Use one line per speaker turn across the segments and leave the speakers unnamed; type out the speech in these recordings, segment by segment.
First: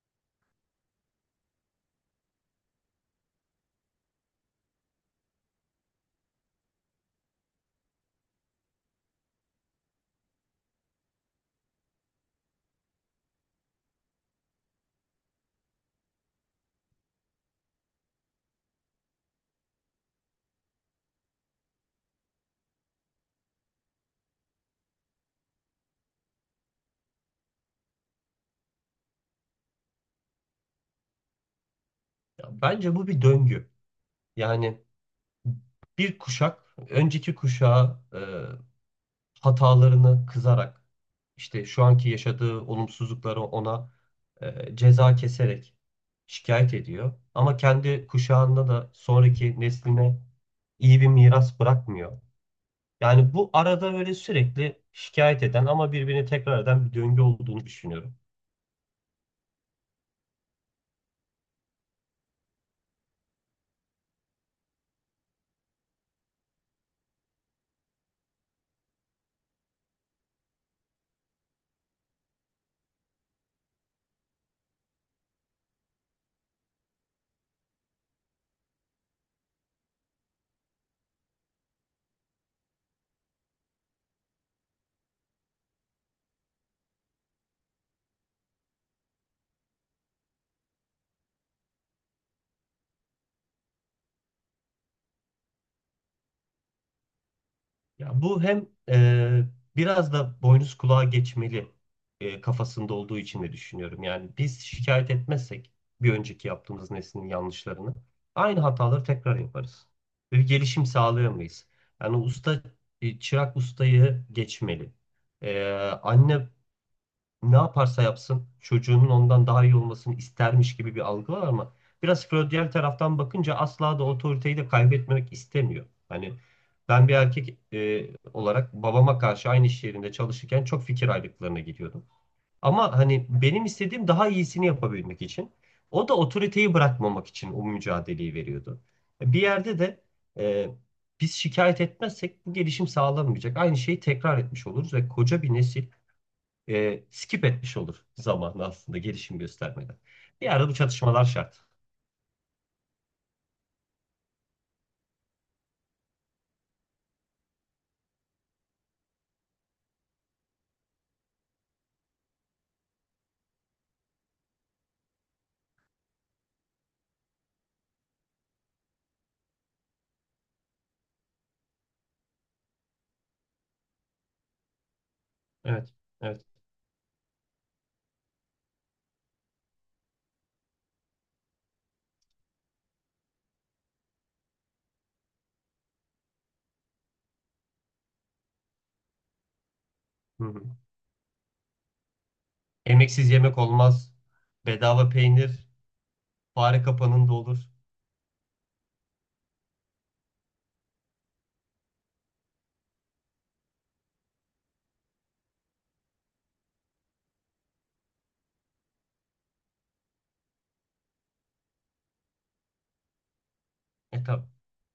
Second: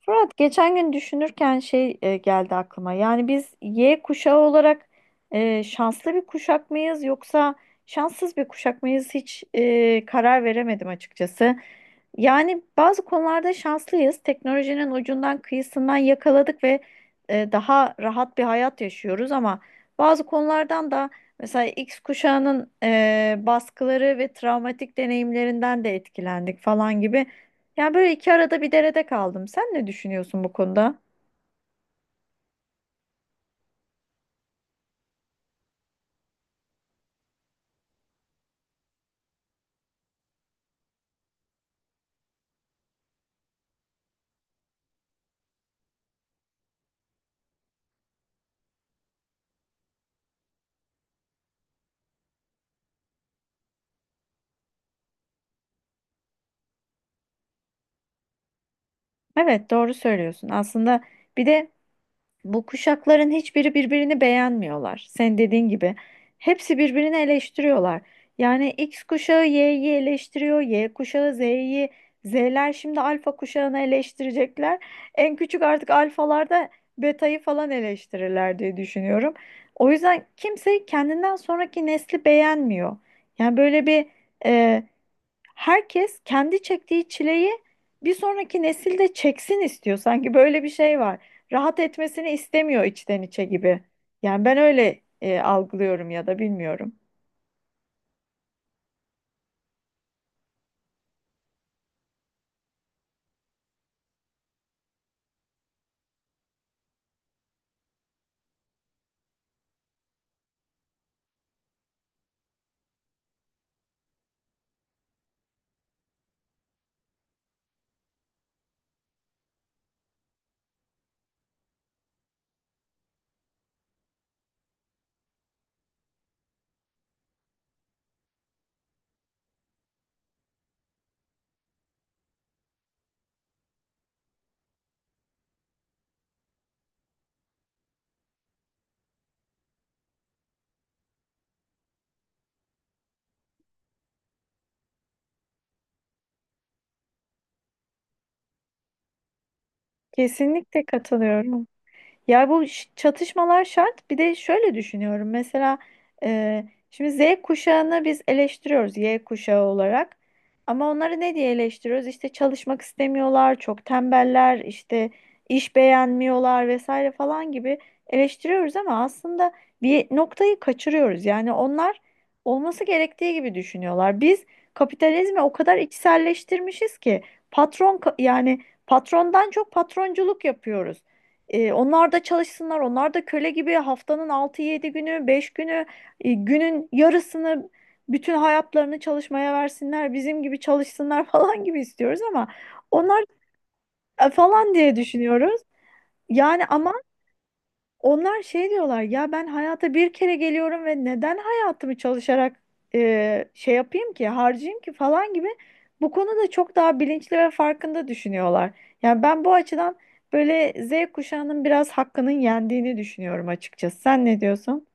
Fırat geçen gün düşünürken geldi aklıma. Yani biz Y kuşağı olarak şanslı bir kuşak mıyız yoksa şanssız bir kuşak mıyız hiç karar veremedim açıkçası. Yani bazı konularda şanslıyız. Teknolojinin ucundan kıyısından yakaladık ve daha rahat bir hayat yaşıyoruz ama bazı konulardan da mesela X kuşağının baskıları ve travmatik deneyimlerinden de etkilendik falan gibi. Yani böyle iki arada bir derede kaldım. Sen ne düşünüyorsun bu konuda?
Bence bu bir döngü. Yani bir kuşak önceki kuşağa hatalarını kızarak işte şu anki yaşadığı olumsuzlukları ona ceza keserek şikayet ediyor. Ama kendi kuşağında da sonraki nesline iyi bir miras bırakmıyor. Yani bu arada böyle sürekli şikayet eden ama birbirini tekrar eden bir döngü olduğunu düşünüyorum.
Evet, doğru söylüyorsun. Aslında bir de bu kuşakların hiçbiri birbirini beğenmiyorlar. Sen dediğin gibi hepsi birbirini eleştiriyorlar. Yani X kuşağı Y'yi eleştiriyor, Y kuşağı Z'yi, Z'ler şimdi alfa kuşağını eleştirecekler. En küçük artık alfalarda betayı falan eleştirirler diye düşünüyorum. O yüzden kimse kendinden sonraki nesli beğenmiyor. Yani böyle bir herkes kendi çektiği çileyi bir sonraki nesil de çeksin istiyor. Sanki böyle bir şey var. Rahat etmesini istemiyor içten içe gibi. Yani ben öyle algılıyorum ya da bilmiyorum.
Ya bu hem biraz da boynuz kulağa geçmeli kafasında olduğu için de düşünüyorum. Yani biz şikayet etmezsek bir önceki yaptığımız neslin yanlışlarını aynı hataları tekrar yaparız. Ve bir gelişim sağlayamayız. Yani usta çırak ustayı geçmeli. E, anne ne yaparsa yapsın çocuğunun ondan daha iyi olmasını istermiş gibi bir algı var ama biraz Freudian taraftan bakınca asla da otoriteyi de kaybetmemek istemiyor. Hani ben bir erkek olarak babama karşı aynı iş yerinde çalışırken çok fikir ayrılıklarına gidiyordum. Ama hani benim istediğim daha iyisini yapabilmek için o da otoriteyi bırakmamak için o mücadeleyi veriyordu. Bir yerde de e, biz şikayet etmezsek bu gelişim sağlanmayacak. Aynı şeyi tekrar etmiş oluruz ve koca bir nesil skip etmiş olur zamanı aslında gelişim göstermeden. Bir arada bu
Kesinlikle
çatışmalar şart.
katılıyorum. Ya bu çatışmalar şart. Bir de şöyle düşünüyorum. Mesela e, şimdi Z kuşağını biz eleştiriyoruz Y kuşağı olarak. Ama onları ne diye eleştiriyoruz? İşte çalışmak istemiyorlar, çok tembeller, işte iş beğenmiyorlar vesaire falan gibi eleştiriyoruz ama aslında bir noktayı kaçırıyoruz. Yani onlar olması gerektiği gibi düşünüyorlar. Biz kapitalizmi o kadar
Evet, evet.
içselleştirmişiz ki yani patrondan çok patronculuk yapıyoruz. E, onlar da çalışsınlar. Onlar da köle gibi haftanın altı yedi günü, 5 günü, günün yarısını bütün hayatlarını çalışmaya versinler. Bizim
Hı
gibi
hı.
çalışsınlar falan gibi istiyoruz ama onlar
Emeksiz yemek olmaz.
falan diye
Bedava
düşünüyoruz.
peynir,
Yani
fare
ama
kapanında olur.
onlar şey diyorlar ya ben hayata bir kere geliyorum ve neden hayatımı çalışarak yapayım ki harcayayım ki falan gibi bu konuda çok daha bilinçli ve farkında düşünüyorlar. Yani ben bu açıdan böyle Z kuşağının biraz hakkının yendiğini düşünüyorum açıkçası.
E
Sen ne
tabi.
diyorsun?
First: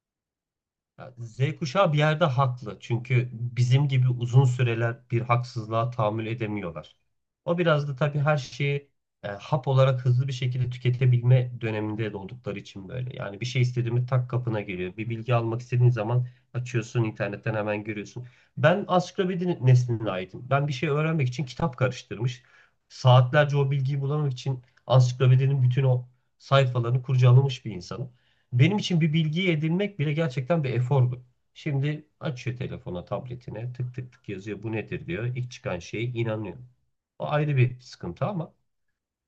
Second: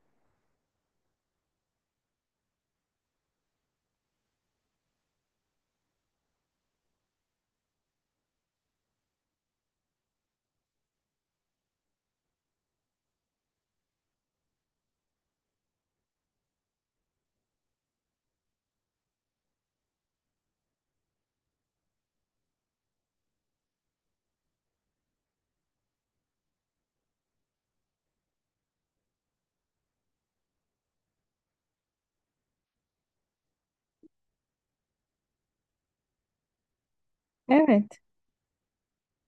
Ya Z kuşağı bir yerde haklı. Çünkü bizim gibi uzun süreler bir haksızlığa tahammül edemiyorlar. O biraz da tabii her şeyi hap olarak hızlı bir şekilde tüketebilme döneminde de oldukları için böyle. Yani bir şey istediğimi tak kapına geliyor. Bir bilgi almak istediğin zaman açıyorsun internetten hemen görüyorsun. Ben ansiklopedi nesline aitim. Ben bir şey öğrenmek için kitap karıştırmış. Saatlerce o bilgiyi bulamak için ansiklopedinin bütün o sayfalarını kurcalamış bir insanım. Benim için bir bilgiyi edinmek bile gerçekten bir efordu. Şimdi açıyor telefona, tabletine, tık tık tık yazıyor. Bu nedir diyor. İlk çıkan şeye inanıyor. O ayrı bir
Evet.
sıkıntı ama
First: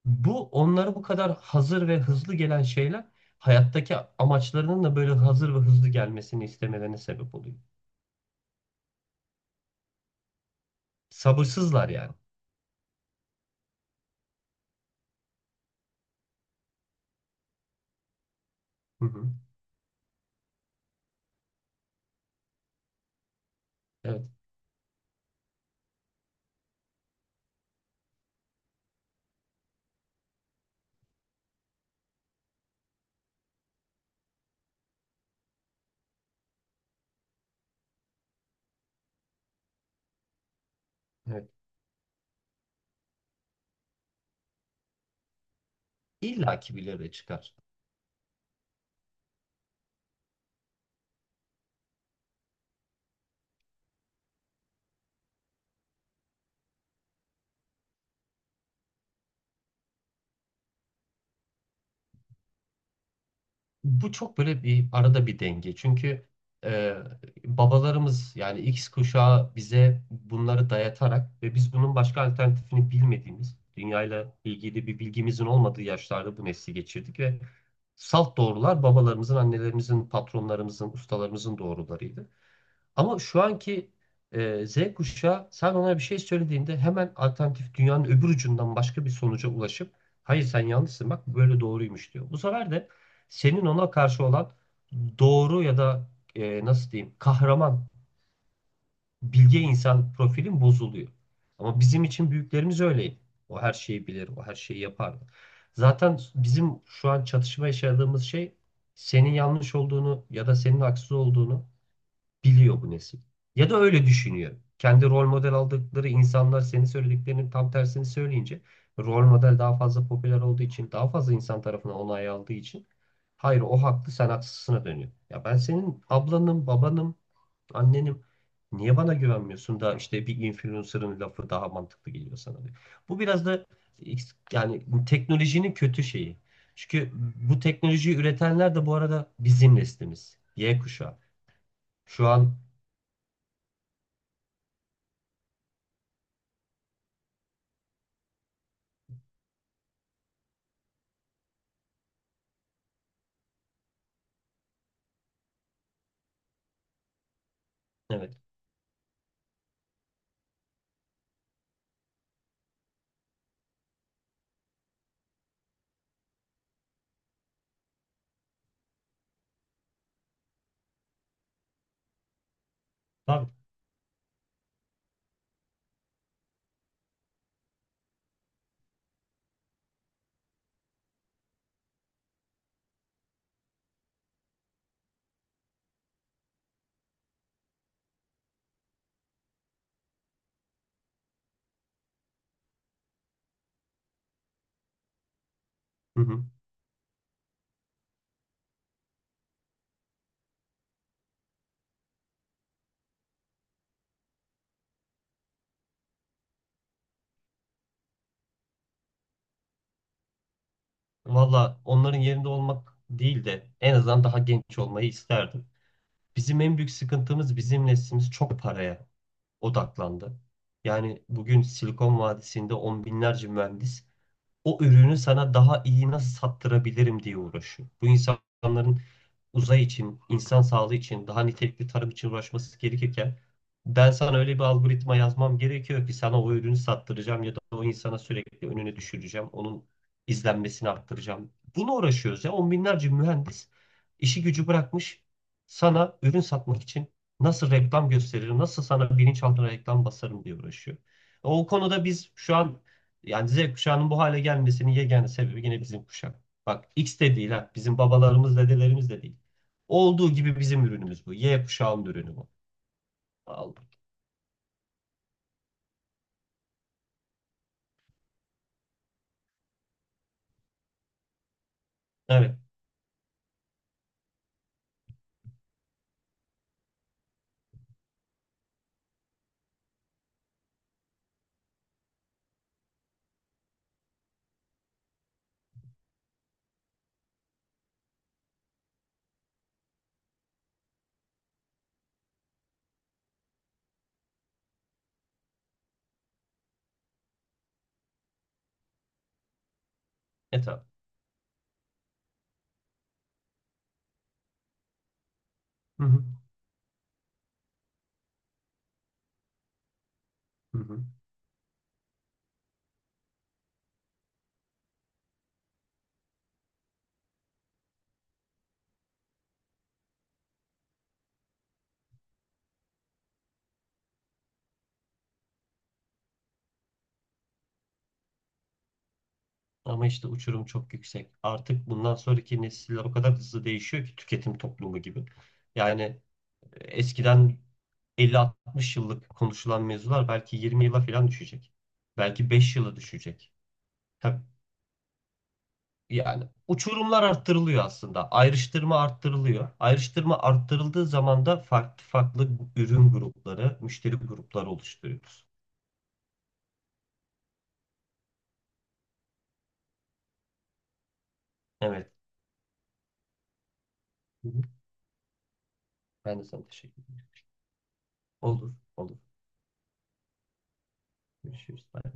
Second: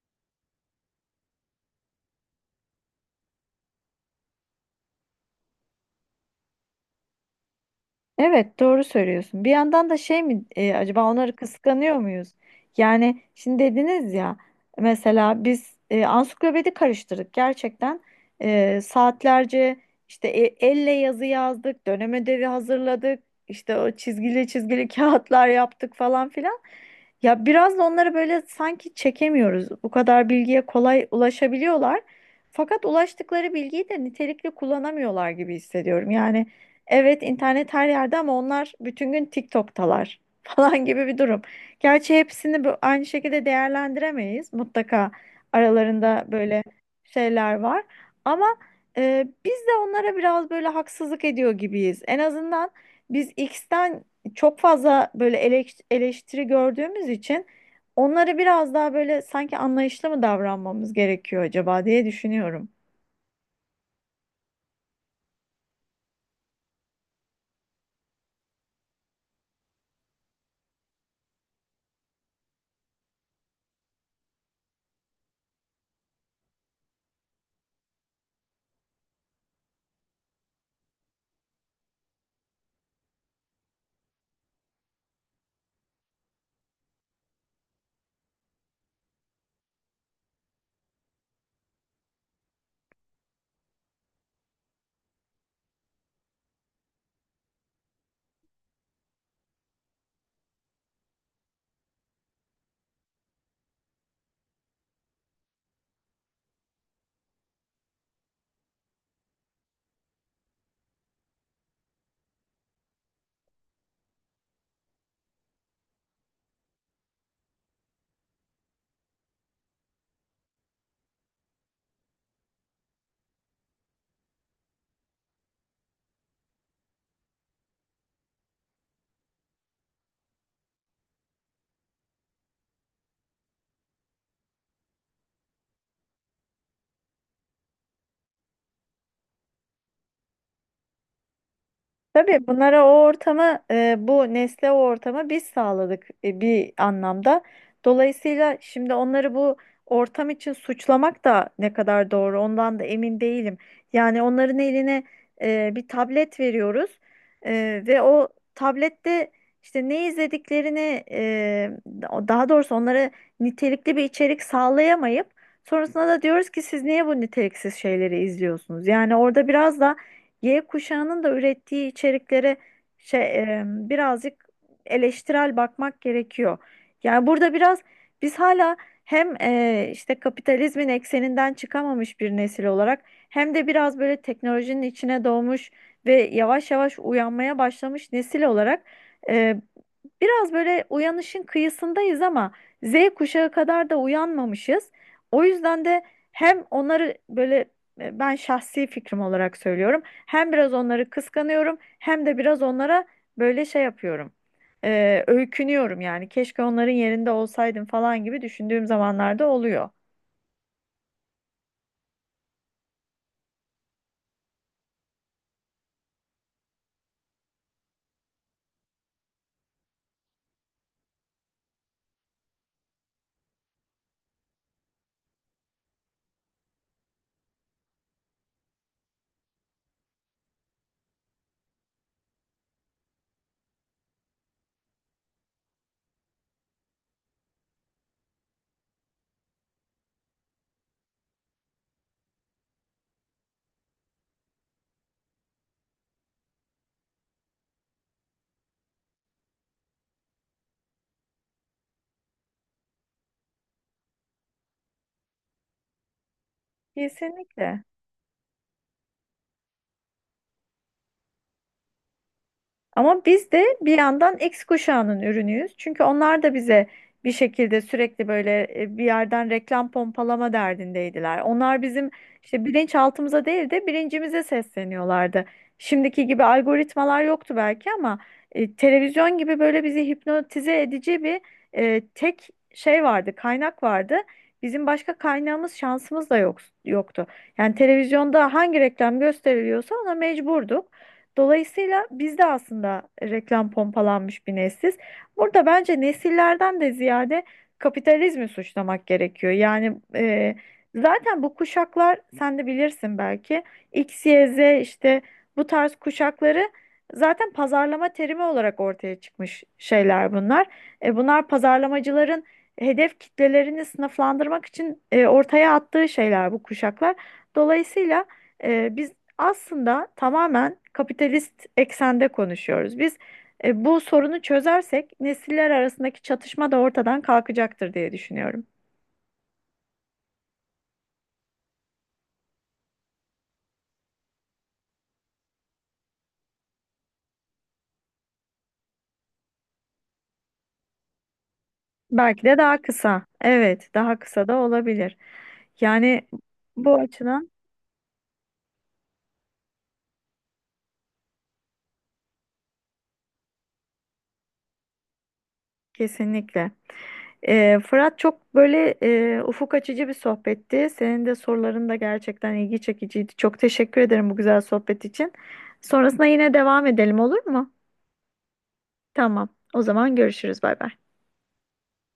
bu onlara bu kadar hazır ve hızlı gelen şeyler hayattaki amaçlarının da böyle hazır ve hızlı gelmesini istemelerine sebep oluyor.
Evet, doğru söylüyorsun. Bir yandan da şey mi acaba onları
Sabırsızlar
kıskanıyor
yani.
muyuz? Yani şimdi dediniz ya mesela biz ansiklopedi karıştırdık gerçekten. E,
Hı hı.
saatlerce işte elle yazı yazdık, dönem ödevi hazırladık, işte o
Evet,
çizgili çizgili kağıtlar yaptık falan filan. Ya biraz da onları böyle sanki çekemiyoruz. Bu kadar bilgiye kolay ulaşabiliyorlar. Fakat ulaştıkları bilgiyi de nitelikli kullanamıyorlar gibi hissediyorum. Yani evet, internet her yerde ama onlar bütün gün TikTok'talar falan gibi bir durum.
evet.
Gerçi hepsini aynı şekilde değerlendiremeyiz. Mutlaka aralarında
İlla
böyle
ki birileri çıkar.
şeyler var. Ama biz de onlara biraz böyle haksızlık ediyor gibiyiz. En azından biz X'ten çok fazla böyle eleştiri gördüğümüz için onlara biraz daha böyle sanki anlayışlı mı davranmamız gerekiyor acaba diye düşünüyorum.
Bu çok böyle bir arada bir denge. Çünkü e, babalarımız yani X kuşağı bize bunları dayatarak ve biz bunun başka alternatifini bilmediğimiz, dünyayla ilgili bir bilgimizin olmadığı yaşlarda bu nesli geçirdik ve salt doğrular babalarımızın, annelerimizin, patronlarımızın, ustalarımızın doğrularıydı. Ama şu anki Z kuşağı sen ona bir şey söylediğinde hemen alternatif dünyanın öbür ucundan başka bir sonuca ulaşıp hayır sen yanlışsın bak böyle doğruymuş diyor. Bu sefer de senin ona karşı olan doğru ya da nasıl diyeyim kahraman bilge insan profilin bozuluyor. Ama bizim için büyüklerimiz öyleydi. O her şeyi bilir, o her şeyi yapardı. Zaten bizim şu an çatışma yaşadığımız şey senin yanlış olduğunu ya da senin haksız olduğunu biliyor bu nesil. Ya da öyle düşünüyor. Kendi rol model aldıkları insanlar senin söylediklerinin tam tersini söyleyince rol model daha fazla popüler olduğu için daha fazla insan tarafından onay aldığı için hayır o haklı sen haksızsına dönüyor. Ya ben senin ablanım, babanım, annenim niye bana güvenmiyorsun da işte bir influencer'ın lafı daha mantıklı geliyor sana diyor. Bu biraz da yani teknolojinin kötü şeyi. Çünkü bu teknolojiyi üretenler de bu arada bizim neslimiz. Y kuşağı. Şu
Tabii
an
bunlara o ortamı, bu nesle o ortamı biz sağladık bir anlamda. Dolayısıyla şimdi onları bu ortam için suçlamak da ne kadar doğru ondan da emin değilim. Yani onların eline bir tablet veriyoruz ve o
evet.
tablette işte ne izlediklerini, daha doğrusu onlara nitelikli bir içerik sağlayamayıp sonrasında da diyoruz ki siz niye bu niteliksiz şeyleri izliyorsunuz? Yani orada biraz da Y kuşağının da ürettiği içeriklere
Tabii.
birazcık eleştirel bakmak gerekiyor. Yani burada biraz biz hala hem işte kapitalizmin ekseninden çıkamamış bir nesil olarak hem de biraz böyle teknolojinin içine doğmuş ve yavaş yavaş uyanmaya başlamış nesil olarak e, biraz böyle uyanışın kıyısındayız ama Z kuşağı kadar da uyanmamışız. O yüzden de
Hı hı.
hem onları böyle ben şahsi fikrim olarak söylüyorum. Hem biraz onları kıskanıyorum hem de biraz onlara böyle şey yapıyorum. E, öykünüyorum yani. Keşke onların yerinde olsaydım falan gibi düşündüğüm zamanlarda oluyor.
Valla onların yerinde olmak değil de en azından daha genç olmayı isterdim. Bizim en büyük sıkıntımız bizim neslimiz çok paraya odaklandı. Yani bugün Silikon Vadisi'nde on binlerce mühendis o ürünü sana daha iyi nasıl sattırabilirim diye uğraşıyor. Bu insanların uzay için, insan sağlığı için, daha nitelikli tarım için uğraşması gerekirken ben sana öyle bir algoritma yazmam gerekiyor ki sana o ürünü sattıracağım ya da o insana sürekli önüne düşüreceğim, onun izlenmesini arttıracağım. Bunu uğraşıyoruz ya. On binlerce mühendis işi gücü bırakmış sana ürün satmak için nasıl reklam gösteririm, nasıl sana bilinçaltına reklam basarım diye uğraşıyor. O konuda biz şu an yani Z kuşağının bu hale gelmesinin yegane sebebi yine bizim kuşak. Bak X de değil ha.
Kesinlikle.
Bizim babalarımız, dedelerimiz de değil. Olduğu gibi bizim ürünümüz bu. Y kuşağının ürünü bu.
Ama biz de
Aldım.
bir yandan X kuşağının ürünüyüz. Çünkü onlar da bize bir şekilde sürekli böyle bir yerden reklam pompalama derdindeydiler. Onlar bizim
Evet.
işte bilinçaltımıza değil de bilincimize sesleniyorlardı. Şimdiki gibi algoritmalar yoktu belki ama televizyon gibi böyle bizi hipnotize edici bir tek şey vardı, kaynak vardı. Bizim başka kaynağımız, şansımız da yok, yoktu. Yani televizyonda hangi reklam gösteriliyorsa ona mecburduk. Dolayısıyla biz de aslında reklam pompalanmış bir nesiliz. Burada bence nesillerden de ziyade kapitalizmi suçlamak gerekiyor. Yani
Evet abi.
zaten bu kuşaklar sen de bilirsin belki X, Y, Z işte bu tarz
Hı hı.
kuşakları zaten pazarlama terimi olarak ortaya çıkmış şeyler bunlar.
Hı hı.
E, bunlar pazarlamacıların hedef kitlelerini sınıflandırmak için ortaya attığı şeyler bu kuşaklar. Dolayısıyla... biz aslında tamamen kapitalist eksende konuşuyoruz. Biz bu sorunu çözersek nesiller arasındaki çatışma da ortadan kalkacaktır diye düşünüyorum.
Ama işte uçurum çok yüksek. Artık bundan sonraki nesiller o kadar hızlı değişiyor ki tüketim toplumu gibi. Yani eskiden 50-60 yıllık konuşulan mevzular belki 20 yıla falan düşecek.
Belki
Belki
de
5
daha
yıla
kısa.
düşecek.
Evet, daha
Tabii.
kısa da olabilir. Yani
Yani
bu
uçurumlar
açıdan
arttırılıyor aslında. Ayrıştırma arttırılıyor. Ayrıştırma arttırıldığı zaman da farklı farklı ürün grupları, müşteri grupları oluşturuyoruz.
kesinlikle. E, Fırat çok böyle ufuk açıcı bir sohbetti. Senin de soruların da
Evet.
gerçekten ilgi çekiciydi. Çok teşekkür ederim bu
Hı
güzel
hı.
sohbet için. Sonrasında
Ben de
yine
sana
devam
teşekkür
edelim
ederim.
olur mu?
Olur, olur.
Tamam. O zaman görüşürüz. Bay bay.
Görüşürüz. Bye.